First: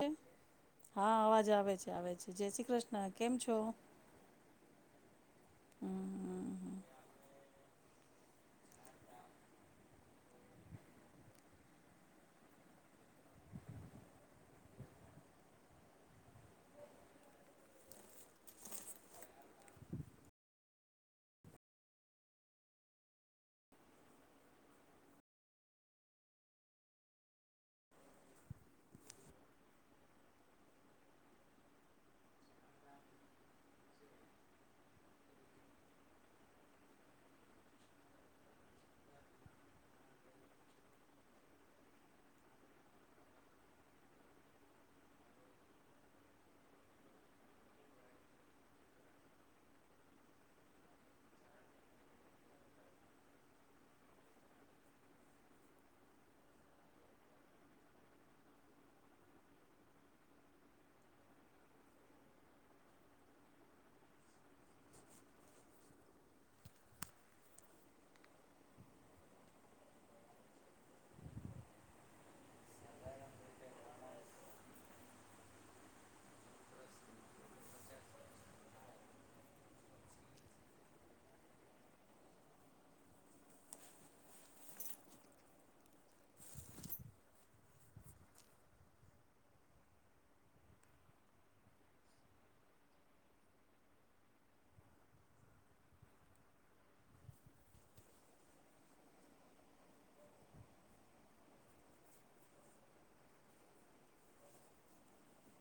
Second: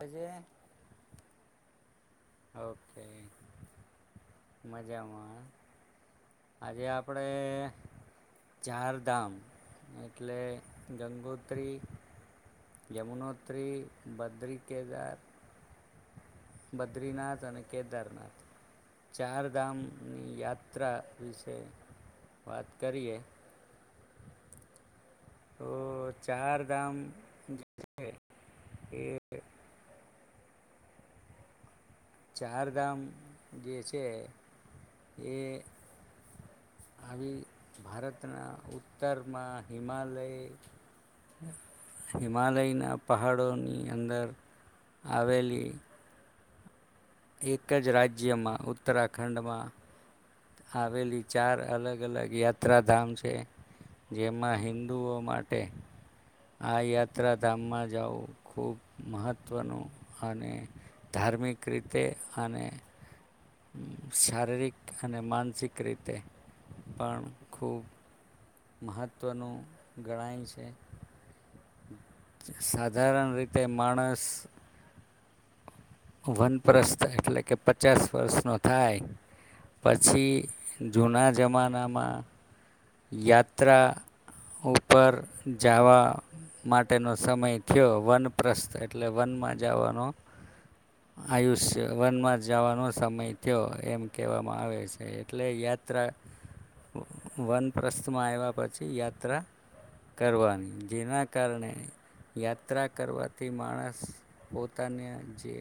જે હા અવાજ આવે છે. આવે છે જય શ્રી કૃષ્ણ કેમ છો? જામા. હમ હમ આજે આપડે. ચારધામ એટલે ગંગોત્રી, યમુનોત્રી, બદરી, કેદાર. બદ્રીનાથ અને કેદારનાથ ચારધામની યાત્રા વિશે વાત કરીએ. તો ચાર ધામ જે છે એ ચારધામ જે છે એ આવી ભારતના ઉત્તરમાં હિમાલય હિમાલયના પહાડોની અંદર આવેલી. એક જ રાજ્યમાં ઉત્તરાખંડમાં આવેલી ચાર અલગ અલગ યાત્રાધામ છે. જેમાં હિન્દુ ઓ માટે આ યાત્રાધામમાં જવું ખૂબ મહત્વનું અને ધાર્મિક રીતે અને શારીરિક અને માનસિક રીતે પણ ખૂબ મહત્ત્વનું ગણાય છે. સાધારણ રીતે માણસ વનપ્રસ્થ એટલે કે પચાસ વર્ષનો થાય પછી જૂના જમાનામાં યાત્રા ઉપર જાવા માટેનો સમય થયો વનપ્રસ્થ એટલે વનમાં જાવાનો આયુષ્ય વનમાં જવાનો સમય થયો એમ કહેવામાં આવે છે, એટલે યાત્રા વન પ્રસ્થમાં આવ્યા પછી યાત્રા કરવા, જેના કારણે યાત્રા કરવાથી માણસ પોતાને જે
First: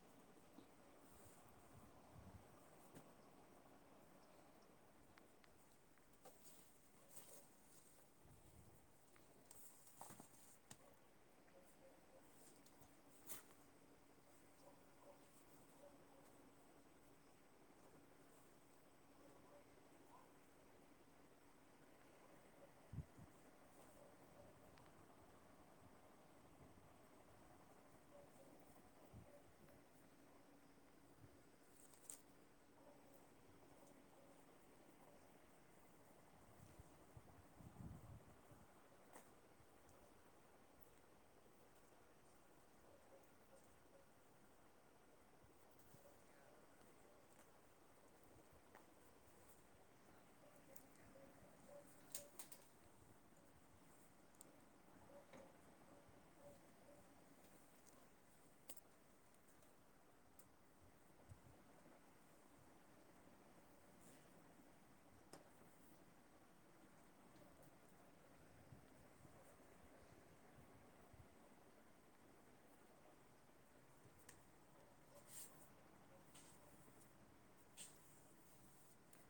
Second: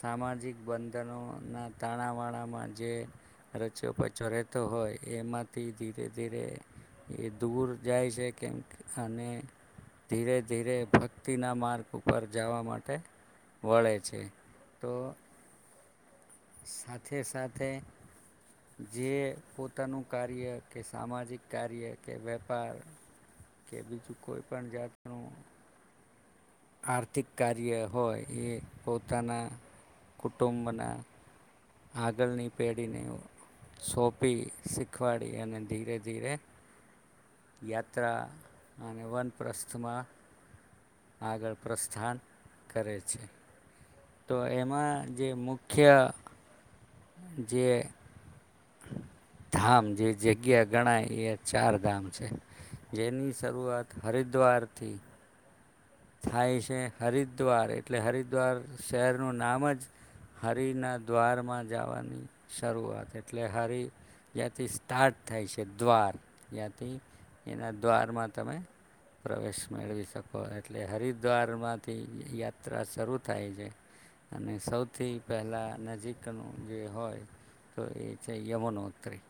સામાજિક બંધનોના તાણાવાણામાં જે રચયો પચો રહેતો હોય એમાંથી ધીરે ધીરે એ દૂર જાય છે કેમ કે અને ધીરે ધીરે ભક્તિના માર્ગ ઉપર જવા માટે વળે છે. તો સાથે સાથે જે પોતાનું કાર્ય કે સામાજિક કાર્ય કે વેપાર કે બીજું કોઈ પણ જાતનું આર્થિક કાર્ય હોય એ પોતાના કુટુંબના આગળની પેઢીને સોંપી, શીખવાડી અને ધીરે ધીરે યાત્રા અને વનપ્રસ્થમાં આગળ પ્રસ્થાન કરે છે. તો એમાં જે મુખ્ય જે ધામ જે જગ્યા ગણાય એ ચાર ધામ છે. જેની શરૂઆત હરિદ્વાર થી થાય છે. હરિદ્વાર એટલે હરિદ્વાર શહેરનું નામ જ હરિના દ્વારમાં જવાની શરૂઆત, એટલે હરિ ત્યાથી સ્ટાર્ટ થાય છે, દ્વાર ત્યાંથી એના દ્વારમાં તમે પ્રવેશ મેળવી શકો એમ. એટલે હરિદ્વારમાંથી યાત્રા શરૂ થાય છે અને સૌથી પહેલાં નજીકનું જે હોય તો એ છે યમુનોતરી.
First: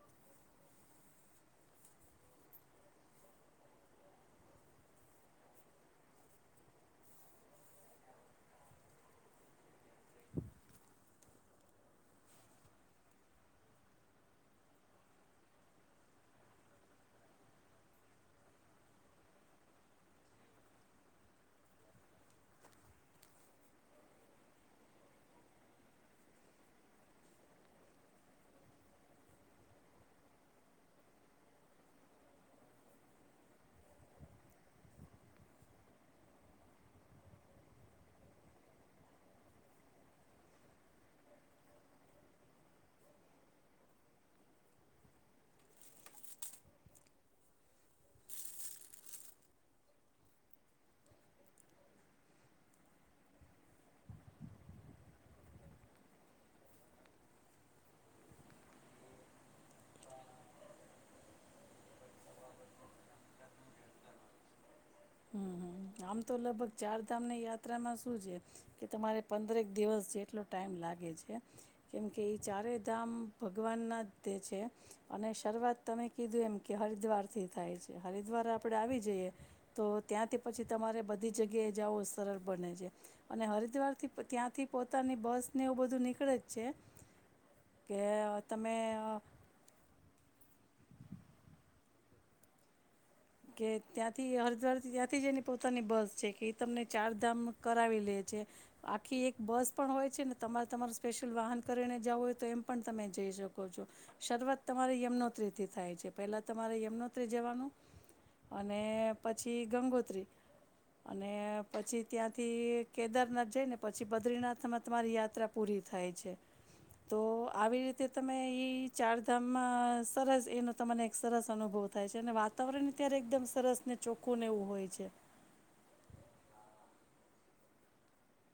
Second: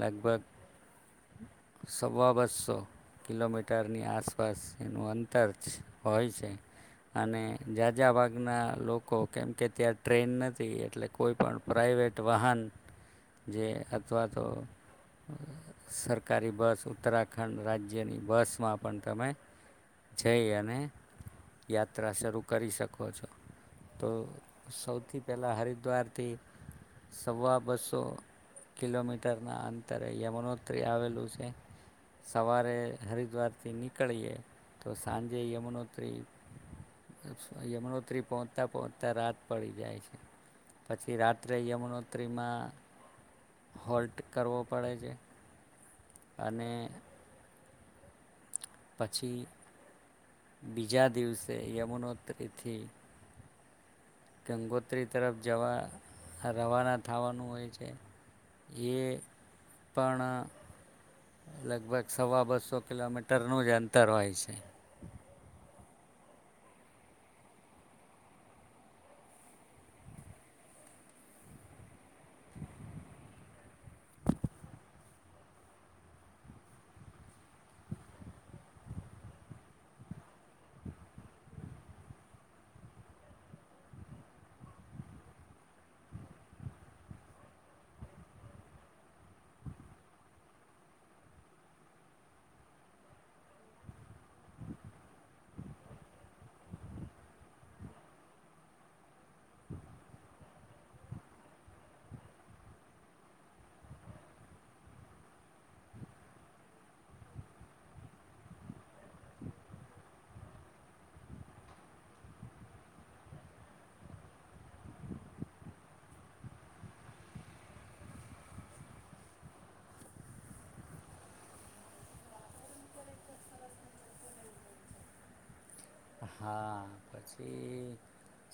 લગભગ સવા બસો કિલોમીટરની આસપાસ એનું અંત. તર છે હોય છે અને જાજા ભાગના લોકો કેમ કે ત્યાં ટ્રેન નથી એટલે કોઈ પણ પ્રાઇવેટ વાહન જે અથવા તો સરકારી બસ ઉત્તરાખંડ રાજ્યની બસમાં પણ તમે જઈ અને યાત્રા શરૂ કરી શકો છો. તો સૌથી પહેલા હરિદ્વારથી સવા બસો કિલોમીટરના અંતરે યમુનોતરી આવેલું છે, સવારે હરિદ્વારથી નીકળીએ તો સાંજે યમુનોત્રી-યમુનોત્રી પહોંચતા-પહોંચતાં રાત પડી જાય છે, પછી રાત્રે યમુનોત્રીમાં હોલ્ટ કરવો પડે છે. અને પછી બીજા દિવસે યમુનોતરીથી ગંગોત્રી તરફ જવા રવાના થવાનું હોય છે, એ પણ લગભગ સવા બસો કિલોમીટરનું જ અંતર હોય છે. હમમ આમ તો લગભગ ચાર ધામની યાત્રામાં શું છે કે તમારે પંદરેક દિવસ જેટલો ટાઈમ લાગે છે કેમ કે ઈ ચારેય ધામ ભગવાન ના જ તે છે અને શરૂઆત તમે કીધું એમ કે હરિદ્વાર થી કરે છે, હરિદ્વાર આપડે આવી જઈએ તો ત્યાંથી પછી તમારે બધી જગ્યાએ જાવું સરળ બને છે, અને હરિદ્વારથી ત્યાંથી પોતાની બસ ને એવું બધું નીકળે જ છે કે તમે કે ત્યાંથી હરિદ્વારથી ત્યાંથી જ એની પોતાની બસ છે કે એ તમને ચારધામ કરાવી લે છે. આખી એક બસ પણ હોય છે ને તમારે તમારું સ્પેશિયલ વાહન કરીને જવું હોય તો એમ પણ તમે જઈ શકો છો. શરૂઆત તમારી યમુનોત્રી થી થાય છે. પહેલા તમારે યમુનોત્રી જવાનું અને પછી ગંગોત્રી અને પછી ત્યાંથી કેદારનાથ જઈ ને પછી બદ્રીનાથમાં તમારી યાત્રા પૂરી થાય છે. તો આવી રીતે તમે ઈ ચારધામમાં સરસ એનો તમને એક સરસ અનુભવ થાય છે અને વાતાવરણ અત્યારે એકદમ સરસ ને ચોખ્ખું નેવું હોય છે. હા પછી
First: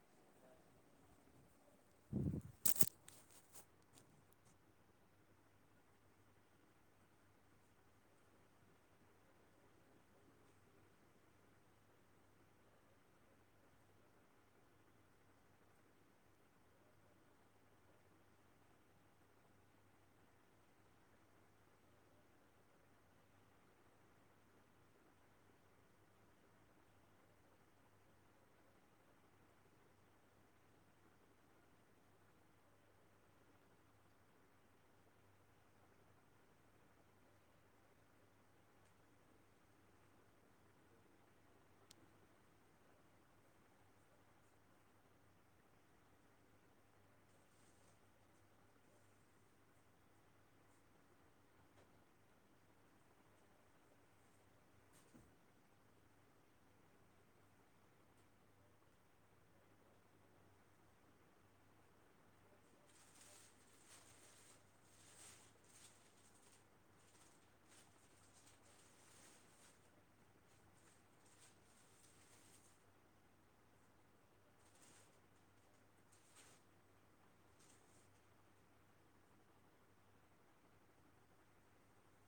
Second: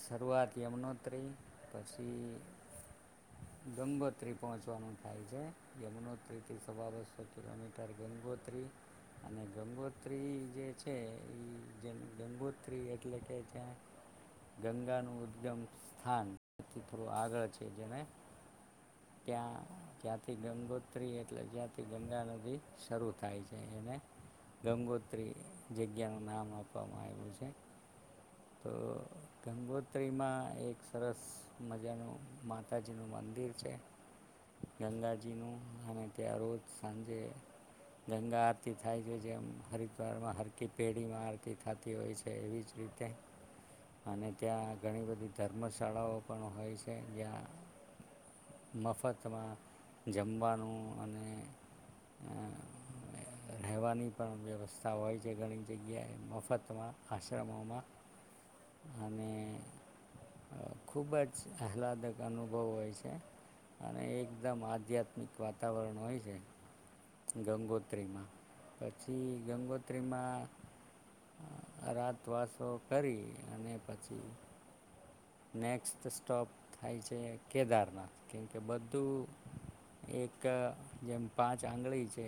શરૂઆત યમનોત્રી પછી ગંગોત્રી પહોંચવાનું થાય છે યમુનોત્રીથી સવા બસો કિલોમીટર ગંગોત્રી અને ગંગોત્રી જે છે એ જે ગંગોત ત એટલે કે જ્યાં ગંગાનું ઉદગમ સ્થાન તથી થોડું આગળ છે, જેને ત્યાં જ્યાંથી ગંગોત્રી એટલે જ્યાંથી ગંગા નદી શરૂ થાય છે એને ગંગોત્રી જગ્યાનું નામ આપવામાં આવ્યું છે. તો ગંગોત્રીમાં એક સરસ મજાનું માતાજી નું મંદિર છે, ગંગાજી નું અને ત્યાં રોજ સાંજે ગંગા આરતી થાય છે જેમ હરિદ્વારમાં હરકી પેઢીમાં આરતી થતી હોય છે. છે એવી જ રીતે અને ત્યાં ઘણી બધી ધર્મશાળાઓ પણ હોય છે જ્યાં મફતમાં જમવાનું અને રહેવાની પણ વ્યવસ્થા હોય છે ઘણી જગ્યાએ મફતમાં. આશ્રમોમાં અને ખૂબ જ આહલાદક અનુભવ હોય છે, અને એકદમ આધ્યાત્મિક વાતાવરણ હોય છે ગંગોત્રીમાં પછી ગંગોત્રીમાં. અ રાતવાસો કરી અને પછી. નેક્સ્ટ સ્ટોપ થાય છે કેદારનાથ, કેમકે બધું એક જેમ પાંચ આંગળી છે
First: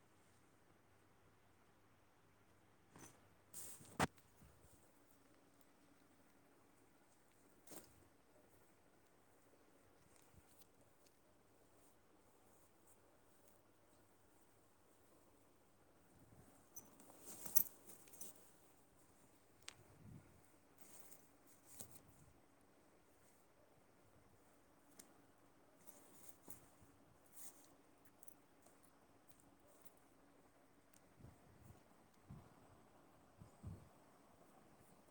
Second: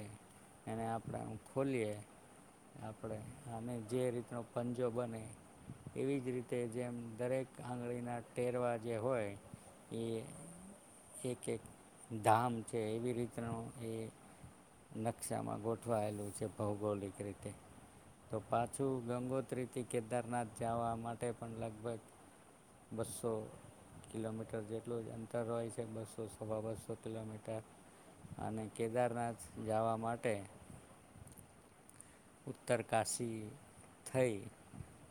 એને આપણે ખોલીએ આપણે અને જે રીતનો પંજો બને એવી જ રીતે જેમ દરેક. આંગળીના ટેરવા જે હોય એ એક-એક ધામ છે એવી રીતનું એ નકશામાં ગોઠવાયેલું છે ભૌગોલિક રીતે, તો પાછું ગંગોત્રીથી કેદારનાથ જવા માટે પણ લગભગ. બસો કિલોમીટર જેટલું જ અંતર હોય છે બસો સવા બસો કિલોમીટર અને કેદારનાથ જાવા માટે. ઉત્તર કાશી થઈ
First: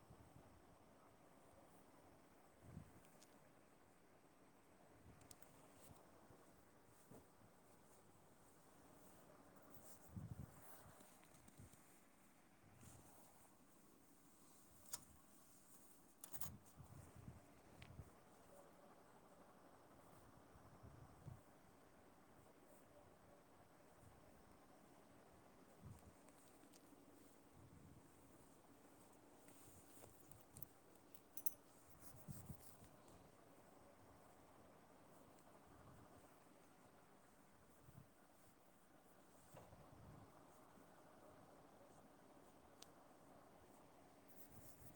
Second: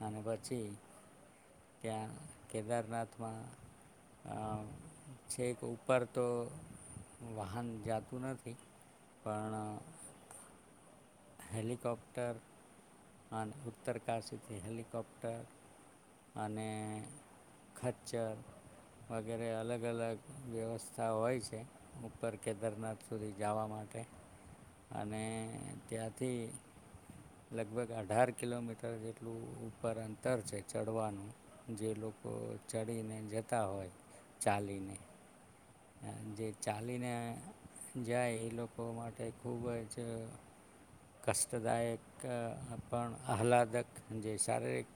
અને પછી. ત્યાં કેદારનાથમાં છે કે ઉપર તો વાહન જાતું નથી પણ. હેલિકોપ્ટર અને ઉત્તરકાશીથી હેલિકોપ્ટર અને ખચ્ચર વગેરે અલગ અલગ વ્યવસ્થા હોય છે ઉપર કેદારનાથ સુધી જવા માટે અને. ત્યાંથી લગભગ અઢાર કિલોમીટર જેટલું ઉપર અંતર છે ચડવાનું જે લોકો ચડીને જતા હોય ચાલીને જે ચાલીને જાય એ લોકો માટે ખૂબ જ. કષ્ટદાયક પણ આહલાદક જે શારીરિક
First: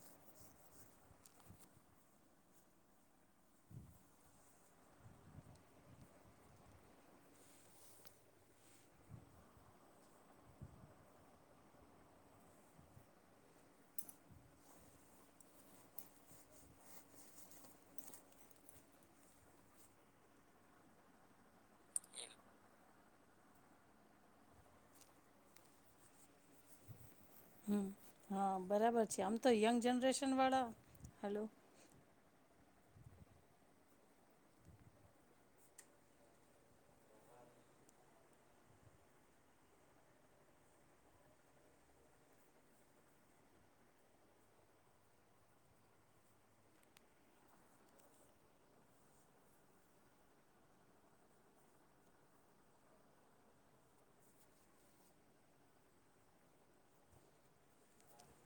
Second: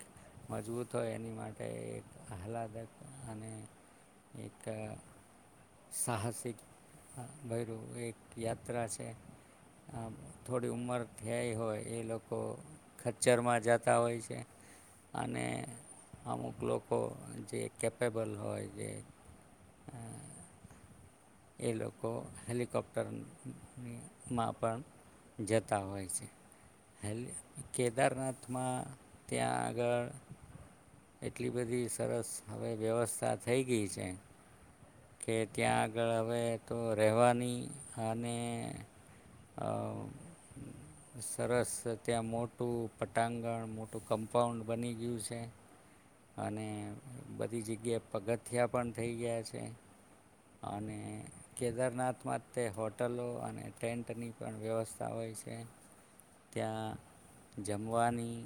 મજબૂત હોય એની માટે એક આહલાદક અને એક સાહસિક ભય્યું એક યાત્રા છે આ. થોડી ઉંમર થઈ હોય એ લોકો ખચ્ચરમાં જતા હોય છે અને અમુક લોકો જે કેપેબલ હોય જે એ લોકો હેલિકોપ્ટરમાં પણ. જતા હોય છે. હેલી હમ હા કેદારનાથમાં બરાબર છે આમ તો ત્યાં યંગ આગળ જનરેશન વાળા હેલો એટલી બધી સરસ. હવે વ્યવસ્થા થઈ ગઈ છે. કે ત્યાં આગળ હવે તો રહેવાની અને સરસ ત્યાં મોટું પટાંગણ મોટું કમ્પાઉન્ડ બની ગયું છે અને બધી જગ્યાએ પગથિયા પણ થઈ ગયા છે. અને કેદારનાથમાં તે હોટલો અને ટેન્ટની પણ વ્યવસ્થા હોય છે, ત્યાં જમવાની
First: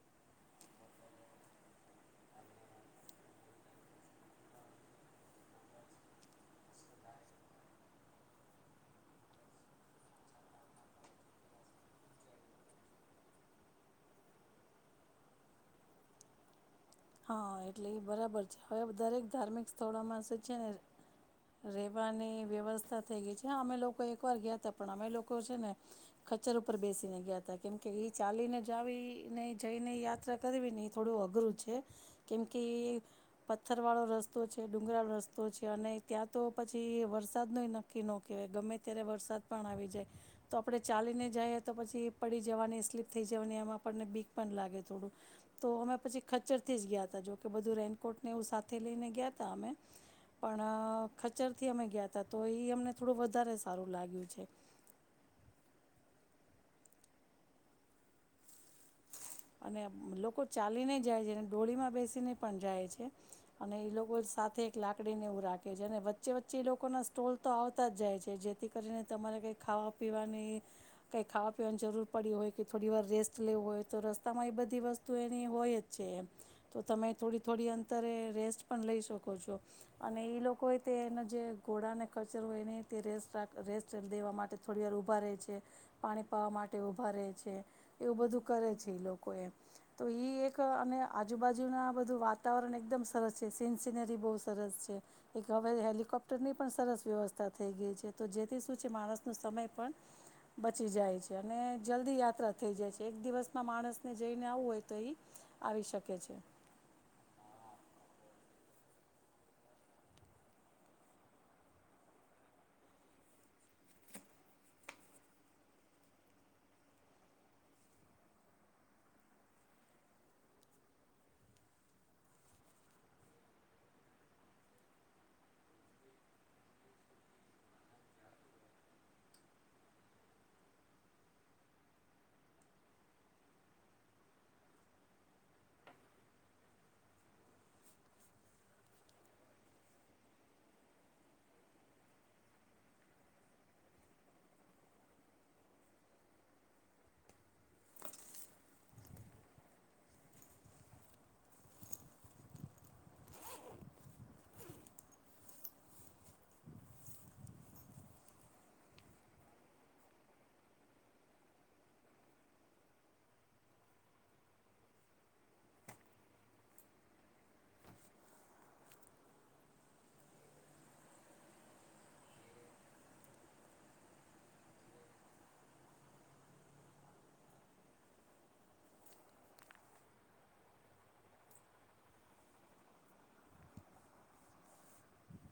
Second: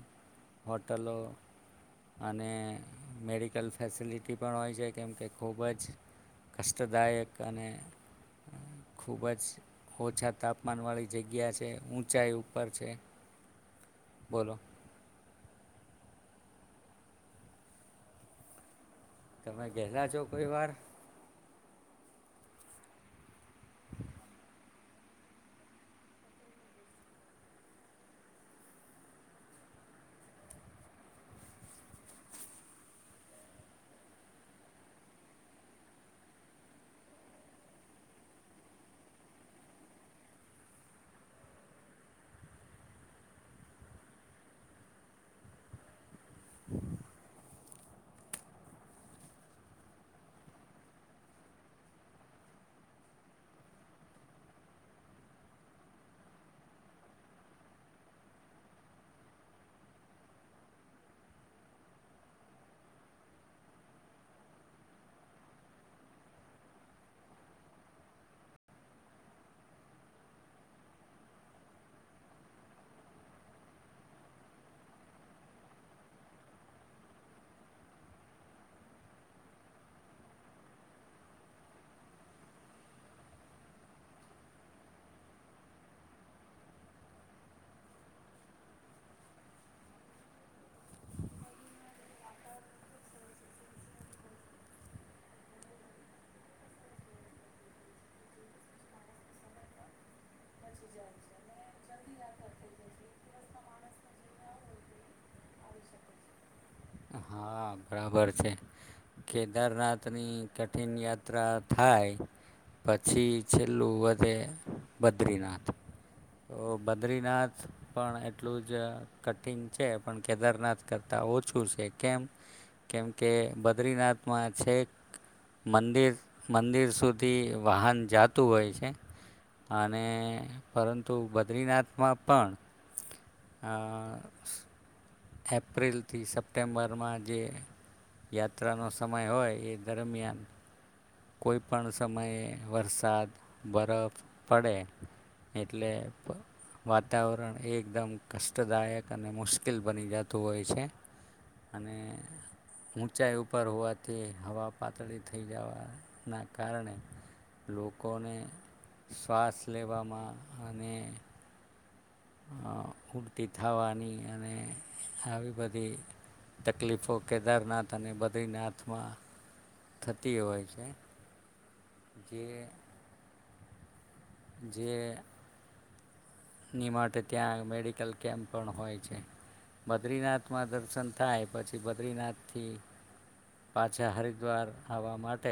હોટલો અને મેડિકલ ફેસિલિટી પણ હોય છે કેમકે ખૂબ જ. કષ્ટદાયક અને ખૂબ જ ઓછા તાપમાન વાળી જગ્યા છે ઊંચાઈ ઉપર છે બોલો. હા એટલે એ બરાબર છે હવે દરેક તમે ધાર્મિક ગયેલા છો સ્થળોમાં સ્ કોઈ છે વાર ને રહેવાની વ્યવસ્થા થઈ ગઈ છે. અમે લોકો એકવાર ગ્યા તા પણ અમે લોકો છે ને, ખચ્ચર ઉપર બેસીને ગ્યા તા. કેમ કે ઈ ચાલીને જાવી ને જઈને ઈ યાત્રા કરવી ને એ થોડું અઘરું છે. કેમ કે ઈ પથ્થરવાળો રસ્તો છે, ડુંગરાળ રસ્તો છે, અને ત્યાં તો પછી વરસાદનો ય નક્કી નો કેવાય, ગમે ત્યારે વરસાદ પણ આવી જાય. તો આપણે ચાલીને જાએ તો પછી પડી જવાની, સ્લીપ થઈ જવાની એમાં આપણને બીક પણ લાગે થોડુંક. તો અમે પછી ખચ્ચર થી જ ગ્યા તા, જોકે બધું રેનકોટને એવું સાથે લઈને ગ્યા તા અમે, પણ ખચરથી અમે ગ્યા તા. તો ઈ અમને થોડું વધારે સારું લાગ્યું છે. અને લોકો ચાલીને જાય છે, અને ડોળીમાં બેસીને પણ જાય છે, અને એ લોકો સાથે એક લાકડીને એવું રાખે છે, અને વચ્ચે વચ્ચે એ લોકોના સ્ટોલ તો આવતા જ જાય છે, જેથી કરીને તમારે કંઈ ખાવા પીવાની કંઈ ખાવા પીવાની જરૂર પડી હોય કે થોડી વાર રેસ્ટ લેવું હોય તો રસ તમા એ બધી વસ્તુ એની હોય જ છે એમ તો તમે થોડી થોડી અંતરે રેસ્ટ પણ લઈ શકો છો. અને એ લોકોએ તે એનો જે ઘોડાને કચરો હોય એની તે રેસ્ટ રા રેસ્ટ દેવા માટે થોડી વાર ઊભા રહે છે, પાણી પાવા માટે ઊભાં રહે છે, એવું બધું કરે છે. એ લોકો એ તો એક અને આજુબાજુના બધું વાતાવરણ એકદમ સરસ છે. સીન સિનરી બહુ સરસ છે. એક હવે હેલિકોપ્ટરની પણ સરસ વ્યવસ્થા થઈ ગઈ છે. તો જેથી શું છે માણસ નો સમય પણ બચી જાય છે, અને જલ્દી યાત્રા થઈ જાય છે. એક દિવસમાં માણસ જઈને આવવું હોય તો એ આવી શકે છે. હા બરાબર છે, કેદારનાથની કઠિન યાત્રા થાય પછી છેલ્લું વધે બદ્રીનાથ. તો બદ્રીનાથ પણ એટલું જ કઠિન છે, પણ કેદારનાથ કરતાં ઓછું છે કેમ કેમ કે બદ્રીનાથમાં છેક મંદિર મંદિર સુધી વાહન જાતું હોય છે. અને પરંતુ બદ્રીનાથમાં પણ એપ્રિલથી સપ્ટેમ્બરમાં જે યાત્રાનો સમય હોય એ દરમિયાન કોઈ પણ સમયે વરસાદ બરફ પડે એટલે વાતાવરણ એ એકદમ કષ્ટદાયક અને મુશ્કેલ બની જતું હોય છે. અને ઊંચાઈ ઉપર હોવાથી હવા પાતળી થઈ જવાં ના કારણે લોકોને શ્વાસ લેવામાં અને ઉલટી થવાની અને આવી બધી તકલીફો કેદારનાથ અને બદ્રીનાથમાં થતી હોય છે. જે જેની માટે ત્યાં મેડિકલ કેમ્પ પણ હોય છે. બદ્રીનાથમાં દર્શન થાય પછી બદ્રીનાથથી પાછાં હરિદ્વાર આવવા માટે